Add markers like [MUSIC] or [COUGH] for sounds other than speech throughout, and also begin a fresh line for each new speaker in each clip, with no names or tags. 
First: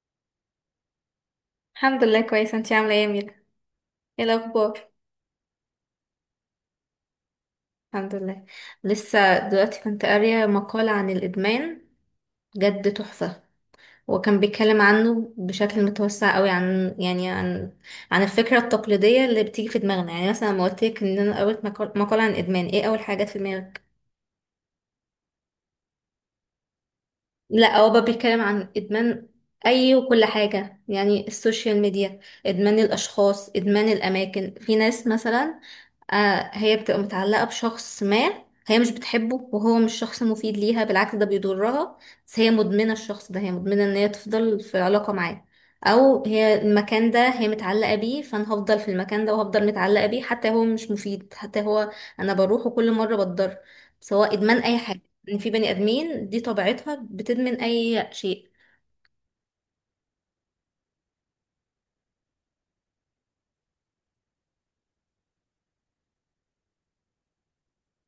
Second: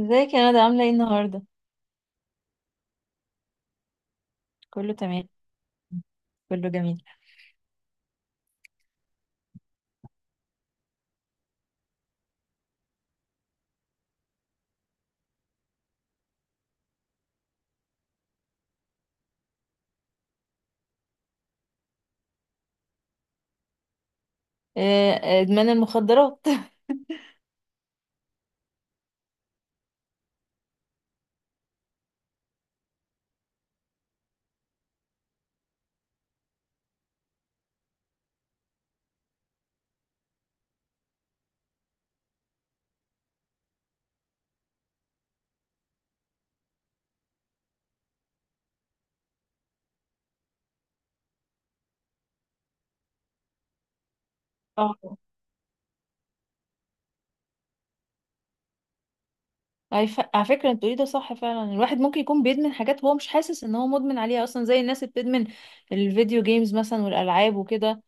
ازيك يا ندى عاملة ايه النهاردة؟
الحمد لله، كويسة. انتي عاملة ايه يا ميرا؟ ايه الأخبار؟
كله تمام. كله جميل.
الحمد لله. لسه دلوقتي كنت قارية مقال عن الإدمان، جد تحفة. وكان بيتكلم عنه بشكل متوسع قوي عن، يعني، عن الفكرة التقليدية اللي بتيجي في دماغنا. يعني مثلا لما قلت لك ان انا قريت مقال عن الإدمان، ايه أول حاجات في دماغك؟
آه، آه، ادمان المخدرات.
لا، هو بقى بيتكلم عن ادمان اي وكل حاجه، يعني السوشيال ميديا، ادمان الاشخاص، ادمان الاماكن. في ناس مثلا هي بتبقى متعلقه بشخص ما، هي مش بتحبه وهو مش شخص مفيد ليها، بالعكس ده بيضرها، بس هي مدمنه الشخص ده، هي مدمنه ان هي تفضل في علاقه معاه. او هي المكان ده هي متعلقه بيه، فانا هفضل في المكان ده وهفضل متعلقه بيه حتى هو مش مفيد، حتى هو انا بروحه كل مره بتضر. سواء ادمان اي حاجه،
[LAUGHS] اه.
ان في بني ادمين دي طبيعتها بتدمن اي شيء.
على فكرة انت بتقولي ده صح فعلا، الواحد ممكن يكون بيدمن حاجات هو مش حاسس ان هو مدمن عليها اصلا، زي الناس اللي بتدمن الفيديو جيمز مثلا والالعاب وكده.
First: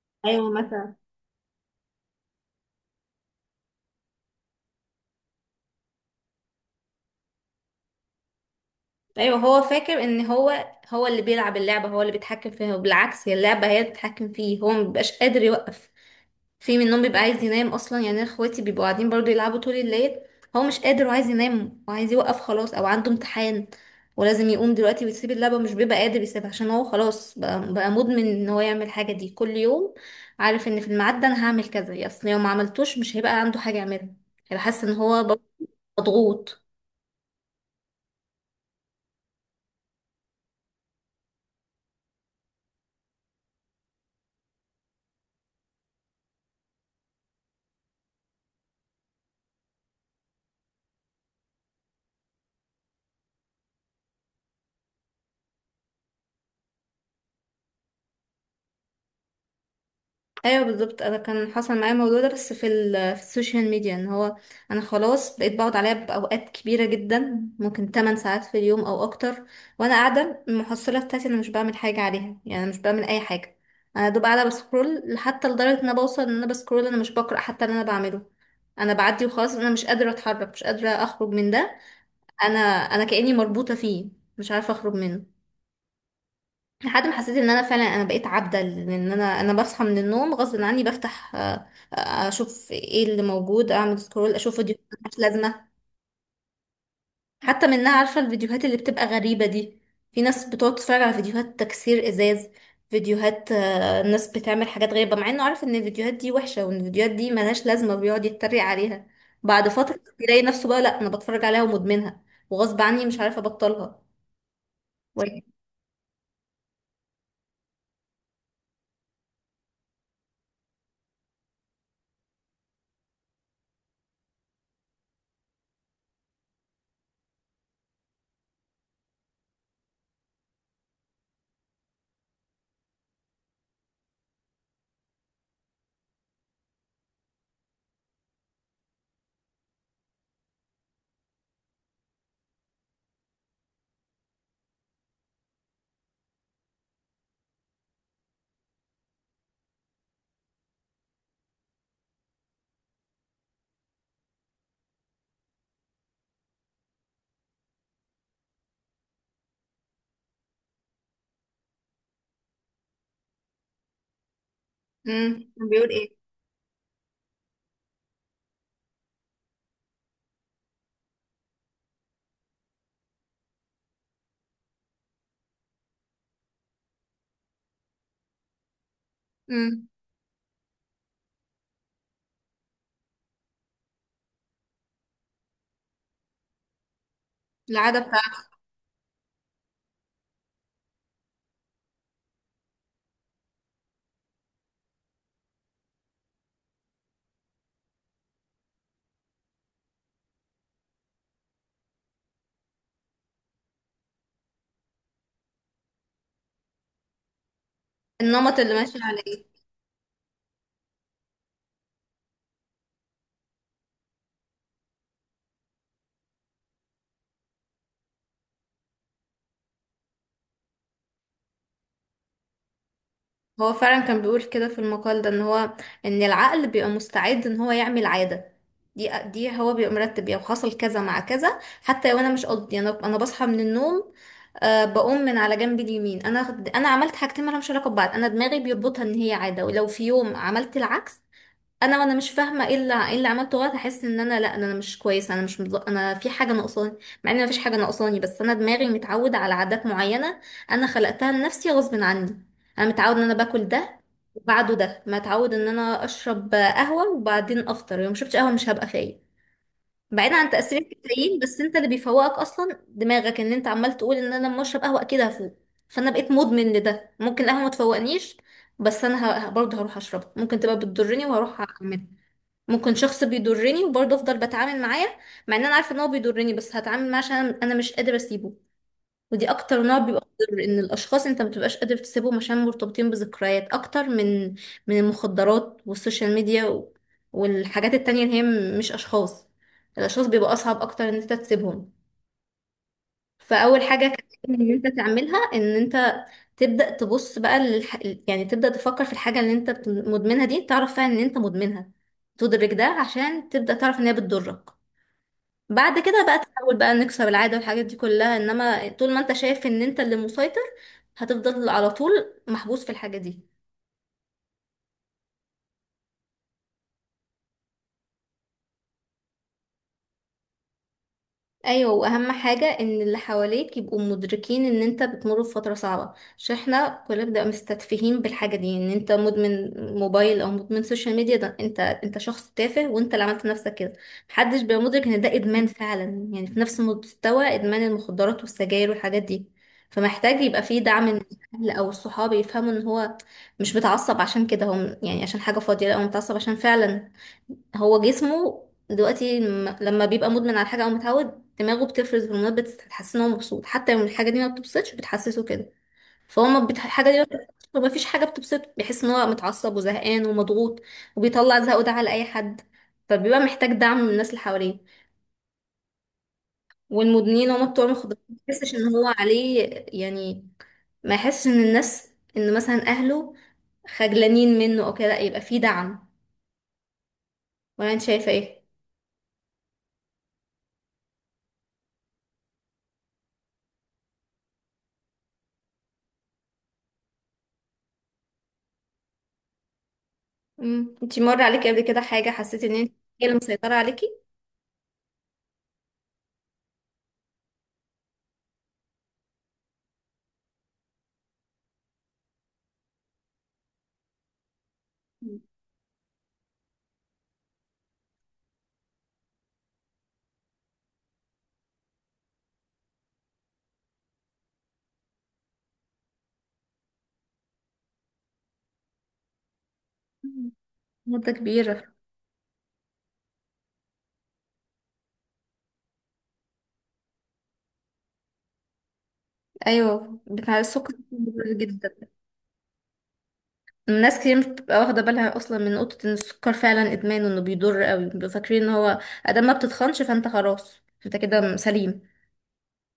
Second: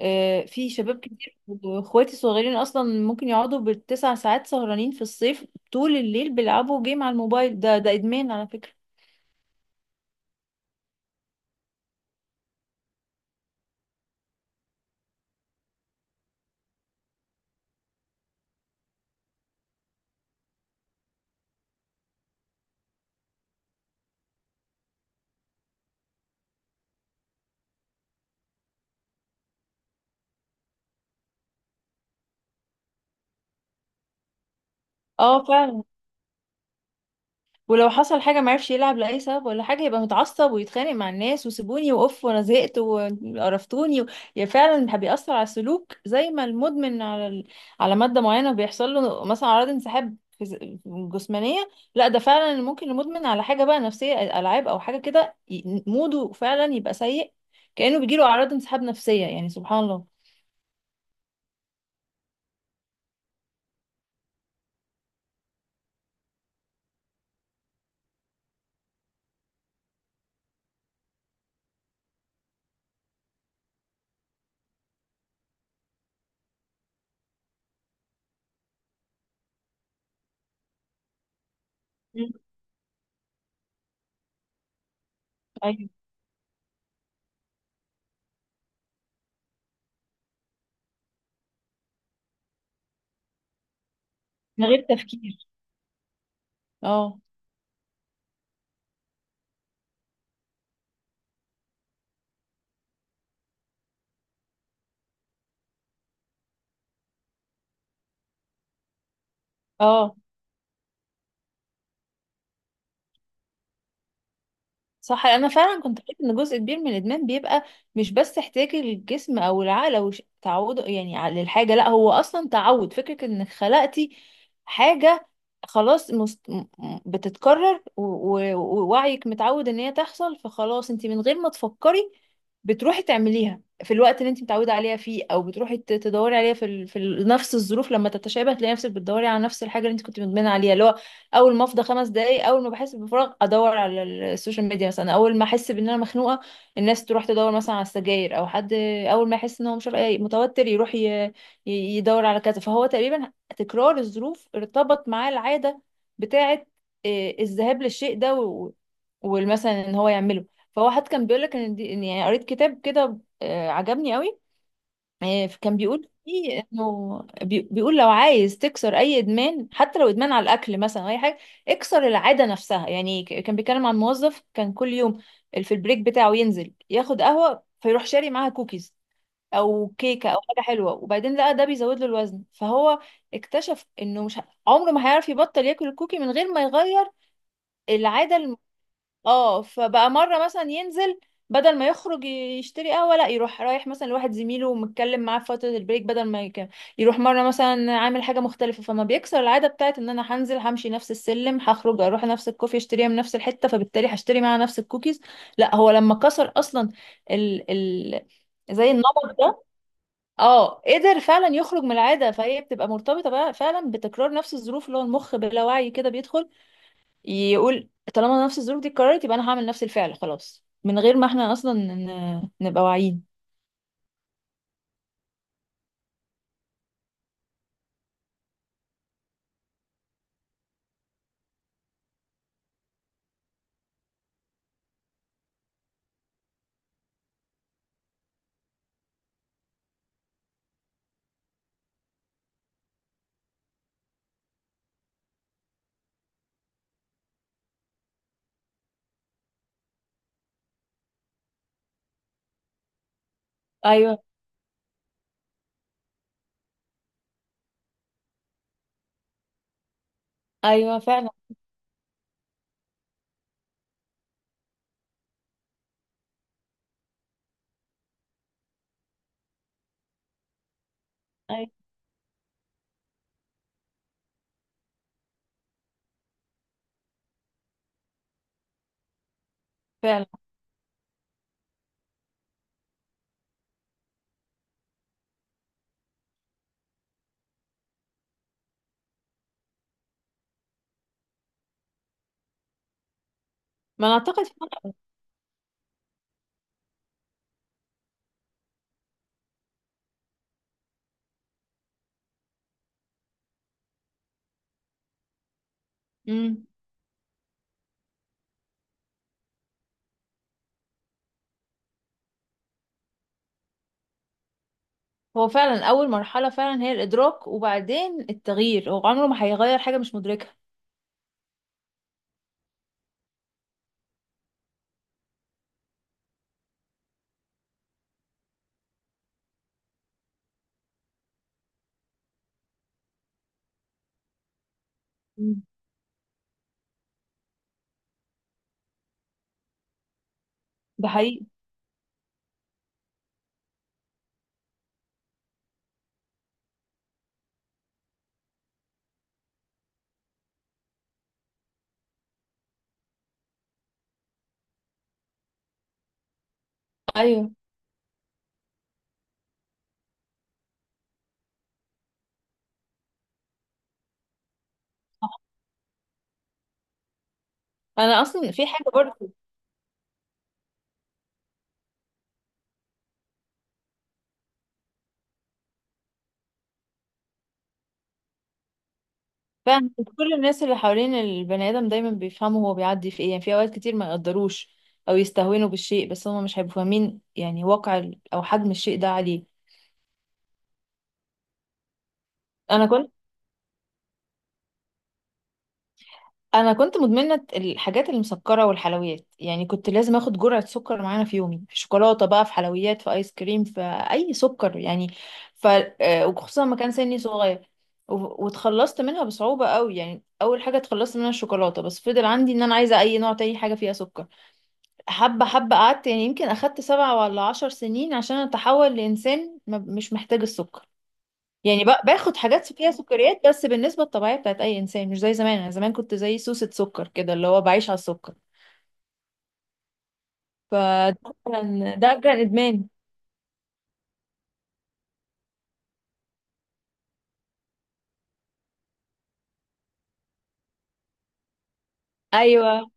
ايوه،
في
مثلا.
شباب كتير واخواتي الصغيرين اصلا ممكن يقعدوا بال9 ساعات سهرانين في الصيف طول الليل بيلعبوا جيم على الموبايل. ده ادمان على فكرة.
ايوه هو فاكر ان هو اللي بيلعب اللعبه، هو اللي بيتحكم فيها، وبالعكس هي اللعبه هي اللي بتتحكم فيه، هو مبيبقاش قادر يوقف. في منهم بيبقى عايز ينام اصلا، يعني أنا اخواتي بيبقوا قاعدين برضو يلعبوا طول الليل، هو مش قادر وعايز ينام وعايز يوقف خلاص او عنده امتحان ولازم يقوم دلوقتي ويسيب اللعبة، مش بيبقى قادر يسيبها عشان هو خلاص بقى مدمن ان هو يعمل الحاجة دي كل يوم، عارف ان في الميعاد ده انا هعمل كذا، يا اصل لو ما عملتوش مش هيبقى عنده حاجة يعملها، هيبقى حاسس ان هو برضه
اه فعلا.
مضغوط.
ولو حصل حاجة معرفش يلعب لأي سبب ولا حاجة، يبقى متعصب ويتخانق مع الناس، وسيبوني وأوف وأنا زهقت وقرفتوني يعني فعلا بيأثر على السلوك، زي ما المدمن على على مادة معينة بيحصل له مثلا أعراض انسحاب جسمانية. لا ده فعلا ممكن المدمن على حاجة بقى نفسية، ألعاب أو حاجة كده، موده فعلا يبقى سيء، كأنه بيجيله أعراض انسحاب نفسية. يعني سبحان الله.
ايوه بالظبط، انا كان حصل معايا الموضوع ده بس في السوشيال ميديا، ان هو انا خلاص بقيت بقعد عليها باوقات كبيره جدا، ممكن 8 ساعات في اليوم او اكتر. وانا قاعده المحصله بتاعتي انا مش بعمل حاجه عليها، يعني انا مش بعمل اي حاجه، انا دوب قاعده بسكرول، حتى لدرجه ان انا بوصل ان انا بسكرول انا مش بقرا حتى اللي انا بعمله، انا بعدي وخلاص، انا مش قادره اتحرك مش قادره اخرج من ده،
مم.
انا كاني مربوطه فيه، مش عارفه اخرج منه.
أيوة.
لحد ما حسيت ان انا فعلا انا بقيت عبدة، لان انا بصحى من النوم غصب عني، بفتح اشوف ايه اللي موجود، اعمل سكرول، اشوف
من غير
فيديوهات ملهاش
تفكير.
لازمة.
اه.
حتى منها، عارفة الفيديوهات اللي بتبقى غريبة دي، في ناس بتقعد تتفرج على فيديوهات تكسير ازاز، فيديوهات ناس بتعمل حاجات غريبة، مع انه عارف ان الفيديوهات دي وحشة وان الفيديوهات دي ملهاش لازمة وبيقعد يتريق عليها، بعد فترة
اه
يلاقي نفسه بقى لا انا بتفرج عليها ومدمنها، وغصب عني مش عارفة ابطلها.
صح، انا فعلا كنت قريت ان جزء كبير من الادمان بيبقى مش بس احتياج الجسم او العقل او تعوده يعني للحاجه، لا هو اصلا تعود، فكره انك خلقتي حاجه خلاص بتتكرر ووعيك متعود ان هي تحصل، فخلاص انت من غير ما تفكري بتروحي تعمليها في الوقت اللي انت متعوده عليها فيه، او بتروحي تدوري عليها في نفس الظروف، لما تتشابه تلاقي نفسك بتدوري على نفس الحاجه اللي انت كنت مدمنه عليها، اللي هو اول ما افضى 5 دقايق، اول ما بحس بفراغ ادور على السوشيال ميديا مثلا، اول ما احس بان انا مخنوقه الناس تروح تدور مثلا على السجاير او حد، اول ما يحس ان هو مش عارف- إيه، متوتر يروح يدور على كذا. فهو تقريبا تكرار الظروف ارتبط معاه العاده بتاعه، الذهاب للشيء ده والمثلا ان هو يعمله. فهو حد كان بيقول لك ان دي إن يعني قريت كتاب كده عجبني قوي. كان
بيقول
بيقول
ايه؟
فيه انه بيقول لو عايز تكسر اي ادمان، حتى لو ادمان على الاكل مثلا او اي حاجه، اكسر العاده نفسها. يعني كان بيتكلم عن موظف كان كل يوم في البريك بتاعه ينزل ياخد قهوه، فيروح شاري معاها كوكيز
امم
او كيكه او حاجه حلوه، وبعدين لقى ده بيزود له الوزن، فهو اكتشف انه مش ه- عمره ما هيعرف يبطل ياكل الكوكي من غير ما يغير
العادة.
العاده. اه فبقى مرة مثلا ينزل، بدل ما يخرج يشتري قهوة لا يروح رايح مثلا لواحد زميله ومتكلم معاه في فترة البريك، بدل ما يروح مرة مثلا عامل حاجة مختلفة، فما بيكسر العادة بتاعت ان انا هنزل همشي نفس السلم، هخرج اروح نفس الكوفي اشتريها من نفس الحتة، فبالتالي هشتري معاها نفس الكوكيز. لا هو لما كسر اصلا ال... ال...
النمط اللي
زي
ماشي
النمط
عليه.
ده، اه قدر فعلا يخرج من العادة. فهي بتبقى مرتبطة بقى فعلا بتكرار نفس الظروف، اللي هو المخ بلا وعي كده بيدخل يقول طالما نفس الظروف دي اتكررت يبقى انا هعمل نفس الفعل، خلاص من غير ما احنا اصلا نبقى واعيين.
هو فعلا كان بيقول كده في المقال ده، ان العقل بيبقى مستعد ان هو يعمل عادة، دي هو بيبقى مرتب، يعني حصل كذا مع كذا، حتى لو انا مش قصدي، انا بصحى من النوم، بقوم من على جنب اليمين، انا عملت حاجتين مالهمش علاقة ببعض، انا دماغي بيربطها ان هي عادة. ولو في يوم عملت العكس، وانا مش فاهمه ايه اللي عملته غلط، هحس ان انا، لا، إن انا مش كويسه، انا مش انا في حاجه ناقصاني، مع ان مفيش حاجه ناقصاني، بس انا دماغي متعوده على عادات معينه، انا خلقتها لنفسي غصب عني. انا متعود ان انا باكل ده،
ايوه.
وبعده ده متعود ان انا اشرب قهوه وبعدين افطر، لو ما شربتش قهوه مش هبقى فايق. بعيدا عن تاثير
ايوه فعلا.
الكافيين، بس انت اللي بيفوقك اصلا دماغك، ان انت عمال تقول ان انا لما اشرب قهوه اكيد هفوق. فانا بقيت مدمن لده، ممكن القهوه ما تفوقنيش بس انا برضه هروح اشربها، ممكن تبقى بتضرني وهروح
ايوه
اعملها. ممكن شخص بيضرني وبرضه افضل بتعامل معاه، مع ان انا عارفه ان هو بيضرني، بس هتعامل معاه عشان انا مش قادره اسيبه. ودي اكتر نوع بيبقى
فعلا.
مضر، ان الاشخاص انت ما بتبقاش قادر تسيبهم عشان مرتبطين بذكريات اكتر من المخدرات والسوشيال ميديا والحاجات التانية اللي هي مش اشخاص. الاشخاص بيبقى اصعب اكتر ان انت تسيبهم. فاول حاجه
ما انا اعتقد
كان ان انت
فعلا.
تعملها، ان انت تبدأ تبص بقى يعني تبدأ تفكر في الحاجة اللي انت مدمنها دي، تعرف فعلا ان انت مدمنها، تدرك ده عشان تبدأ تعرف ان هي بتضرك. بعد كده بقى
امم
تحاول بقى نكسر العادة والحاجات دي كلها، انما طول ما انت شايف ان انت اللي مسيطر هتفضل على طول محبوس في الحاجة دي.
هو فعلا اول مرحله فعلا هي الادراك وبعدين التغيير، هو عمره ما هيغير حاجه مش مدركها.
ايوه، واهم حاجه ان اللي حواليك يبقوا مدركين ان انت بتمر بفتره صعبه، عشان احنا كلنا بنبقى مستتفهين بالحاجه دي، ان انت مدمن موبايل او مدمن سوشيال ميديا، ده انت شخص تافه وانت اللي عملت نفسك كده، محدش بيبقى مدرك ان ده
مم.
ادمان فعلا يعني في نفس مستوى ادمان المخدرات والسجاير والحاجات دي. فمحتاج يبقى فيه دعم
ده
من
حقيقي.
الاهل او الصحاب، يفهموا ان هو مش متعصب عشان كده هم يعني عشان حاجه فاضيه، لا هو متعصب عشان فعلا هو جسمه دلوقتي لما بيبقى مدمن على حاجة أو متعود، دماغه بتفرز هرمونات بتحسسه إن هو مبسوط حتى لو الحاجة دي ما بتبسطش، بتحسسه كده. فهو ما الحاجة دي ما
ايوه.
بتبسطش، وما فيش حاجة بتبسطه، بيحس إن هو متعصب وزهقان ومضغوط، وبيطلع زهقه ده على أي حد. فبيبقى محتاج دعم من الناس اللي حواليه، والمدمنين هما بتوع المخدرات،
انا
ما
اصلا في
يحسش
حاجه
إن هو
برضه.
عليه يعني، ما يحسش إن الناس، إن مثلا أهله خجلانين منه أو كده، لأ، يبقى فيه دعم. ولا أنت شايفة إيه؟
فعلا كل الناس اللي حوالين البني ادم دايما بيفهموا هو بيعدي في ايه، يعني في اوقات كتير ما يقدروش او يستهونوا بالشيء، بس هم مش هيبقوا فاهمين يعني واقع او حجم الشيء ده عليه.
مم. انتي مر عليكي قبل كده حاجة حسيتي ان
انا
انت
كنت
هي اللي مسيطرة عليكي؟
انا كنت مدمنه الحاجات المسكره والحلويات، يعني كنت لازم اخد جرعه سكر معانا في يومي، في شوكولاته بقى، في حلويات، في ايس كريم، في اي سكر يعني. ف وخصوصا ما كان سني صغير واتخلصت منها بصعوبه قوي. يعني اول حاجه اتخلصت منها الشوكولاته، بس فضل عندي ان انا عايزه اي نوع تاني حاجه فيها سكر. حبه حبه، قعدت يعني يمكن اخدت 7 ولا 10 سنين عشان اتحول لانسان مش محتاج
مم.
السكر.
مدة
يعني
كبيرة.
باخد حاجات فيها سكريات بس بالنسبة الطبيعية بتاعت أي إنسان، مش زي زمان. أنا زمان كنت زي سوسة سكر كده، اللي هو بعيش على السكر.
ايوه بتاع السكر
فده
مضر جدا.
كان، ده كان إدمان.
ناس كتير مش بتبقى واخدة بالها اصلا من نقطة ان السكر فعلا ادمان وانه بيضر قوي، بيبقوا فاكرين ان هو ادام ما بتتخنش فانت خلاص، انت كده سليم،
أيوه.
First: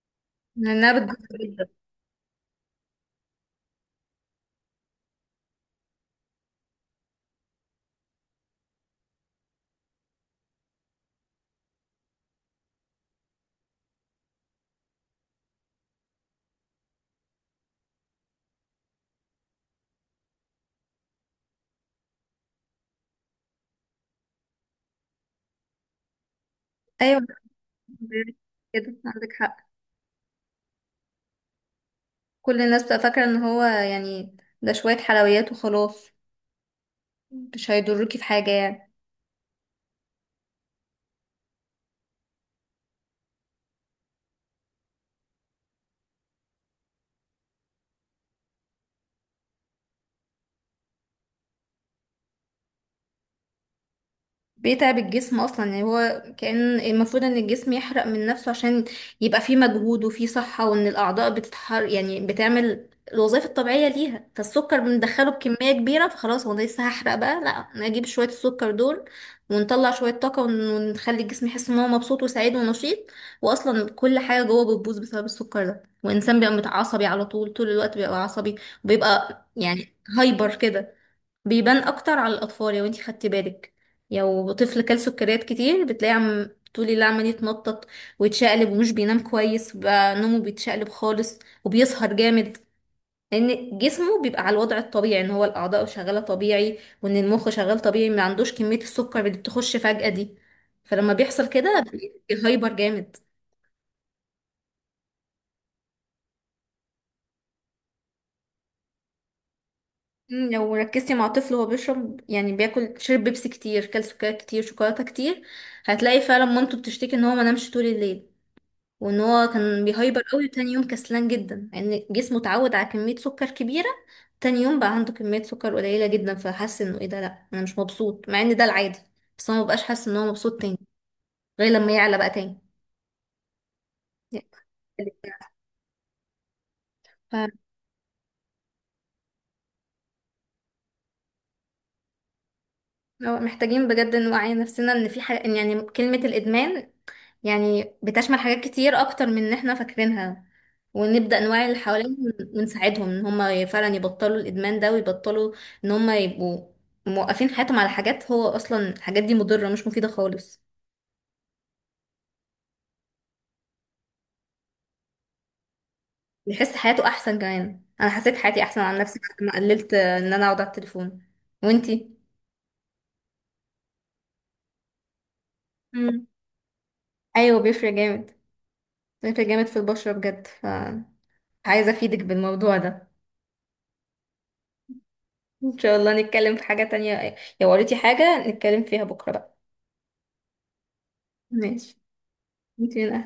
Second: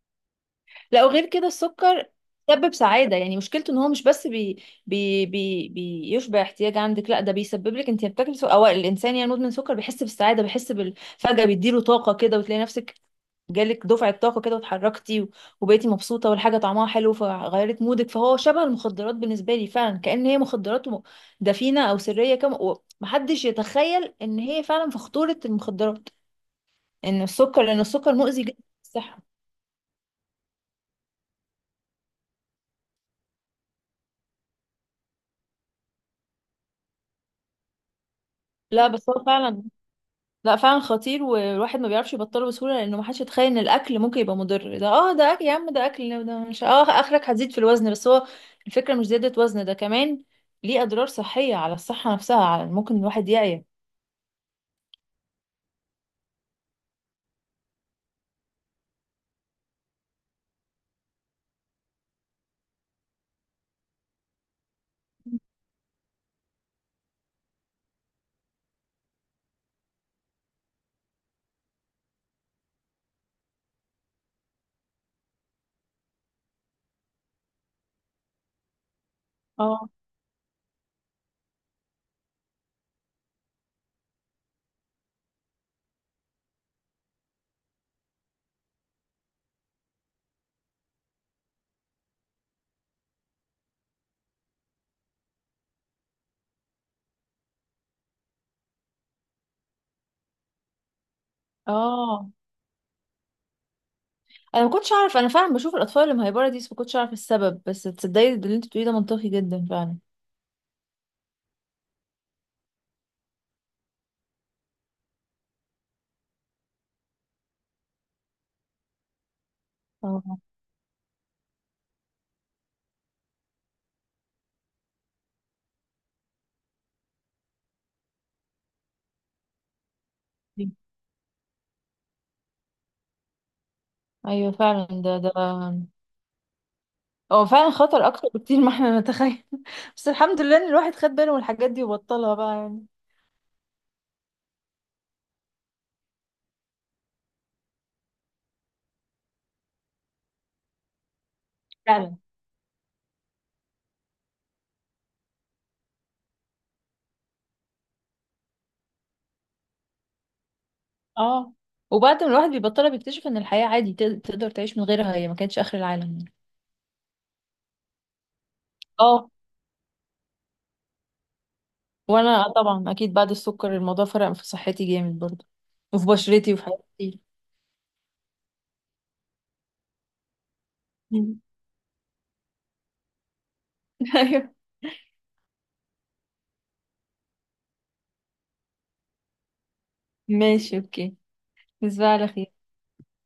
لانها
لا
بتضر
وغير كده
جدا.
السكر بيسبب سعادة، يعني مشكلته ان هو مش بس بي بي بي بيشبع احتياج عندك، لا ده بيسبب لك، انت بتاكل سكر او الانسان يعني مدمن سكر بيحس بالسعادة، بيحس فجأة بيديله طاقة كده، وتلاقي نفسك جالك دفعة طاقة كده واتحركتي وبقيتي مبسوطة والحاجة طعمها حلو فغيرت مودك. فهو شبه المخدرات بالنسبة لي فعلا، كأن هي مخدرات دفينة او سرية كم، ومحدش يتخيل ان هي فعلا في خطورة المخدرات،
ايوه
ان السكر، لان السكر مؤذي جدا
كده
للصحة.
عندك حق، كل الناس بتبقى فاكرة ان هو يعني ده شوية حلويات وخلاص، مش هيضركي في حاجة
لا
يعني.
بس هو فعلا، لا فعلا خطير، والواحد ما بيعرفش يبطله بسهولة لأنه ما حدش يتخيل إن الأكل ممكن يبقى مضر. ده اه ده أكل يا عم، ده أكل، ده مش، اه آخرك هتزيد في الوزن، بس هو الفكرة مش زيادة وزن، ده كمان ليه أضرار صحية على الصحة نفسها، على ممكن الواحد يعيا.
بيتعب الجسم اصلا، يعني هو كان المفروض ان الجسم يحرق من نفسه عشان يبقى فيه مجهود وفيه صحة، وان الاعضاء بتتحر، يعني بتعمل الوظائف الطبيعية ليها، فالسكر بندخله بكمية كبيرة فخلاص، هو ده لسه هحرق بقى، لا نجيب شوية السكر دول ونطلع شوية طاقة ونخلي الجسم يحس ان هو مبسوط وسعيد ونشيط. واصلا كل حاجة جوه بتبوظ بسبب السكر ده، والانسان بيبقى متعصبي على طول، طول الوقت بيبقى عصبي، وبيبقى
اه.
يعني هايبر كده. بيبان اكتر على الاطفال لو انتي خدتي بالك، لو طفل كل سكريات كتير بتلاقي عم طول الليل عمال يتنطط ويتشقلب ومش بينام كويس، بقى نومه بيتشقلب خالص وبيسهر جامد، لان جسمه بيبقى على الوضع الطبيعي ان هو الاعضاء شغاله طبيعي وان المخ شغال طبيعي، ما عندوش كميه السكر اللي بتخش فجاه دي، فلما بيحصل كده
اه
بيبقى هايبر جامد.
أنا ما كنتش أعرف، أنا فعلا بشوف الأطفال اللي مهيبرة دي بس ما كنتش أعرف السبب، بس تصدقي اللي أنت بتقوليه ده منطقي جدا فعلا.
لو ركزتي مع طفل وهو بيشرب، يعني بياكل شرب بيبسي كتير كل سكريات كتير شوكولاته كتير، هتلاقي فعلا مامته بتشتكي ان هو ما نامش طول الليل، وان هو كان بيهايبر
اه.
قوي، وتاني يوم كسلان جدا لان يعني جسمه اتعود على كمية سكر كبيرة، تاني يوم بقى عنده كمية سكر قليلة جدا فحس انه ايه ده، لا انا مش مبسوط، مع ان ده العادي، بس هو مبقاش حاسس ان هو مبسوط تاني غير لما يعلى بقى تاني.
أيوه فعلا. ده هو
ف-
فعلا خطر أكتر بكتير ما احنا نتخيل. [LAUGHS] بس الحمد لله إن الواحد خد باله من الحاجات دي وبطلها بقى يعني.
هو محتاجين بجد نوعي نفسنا ان في حاجة، إن يعني كلمة الادمان يعني بتشمل حاجات كتير اكتر من ان احنا فاكرينها، ونبدأ نوعي اللي حوالينا
فعلا.
ونساعدهم ان هم فعلا يبطلوا الادمان ده، ويبطلوا ان هم يبقوا موقفين حياتهم على حاجات هو اصلا الحاجات دي مضرة مش مفيدة خالص.
اه وبعد ما الواحد بيبطلها بيكتشف ان الحياة عادي تقدر تعيش من غيرها، هي ما كانتش اخر العالم يعني.
يحس حياته احسن كمان، انا حسيت حياتي احسن عن نفسي
اه.
بعد ما قللت ان انا اقعد على التليفون. وانتي؟
وانا آه طبعا اكيد بعد السكر الموضوع فرق في صحتي جامد برضه، وفي
مم.
بشرتي وفي حياتي.
ايوه بيفرق جامد، بيفرق جامد في البشرة بجد، فعايزة
مم.
افيدك بالموضوع ده.
[LAUGHS] ايوه.
ان شاء الله نتكلم في حاجة تانية، لو قريتي حاجة نتكلم فيها بكرة بقى.
ماشي اوكي.
ماشي.
تصبح على خير.
يمكن.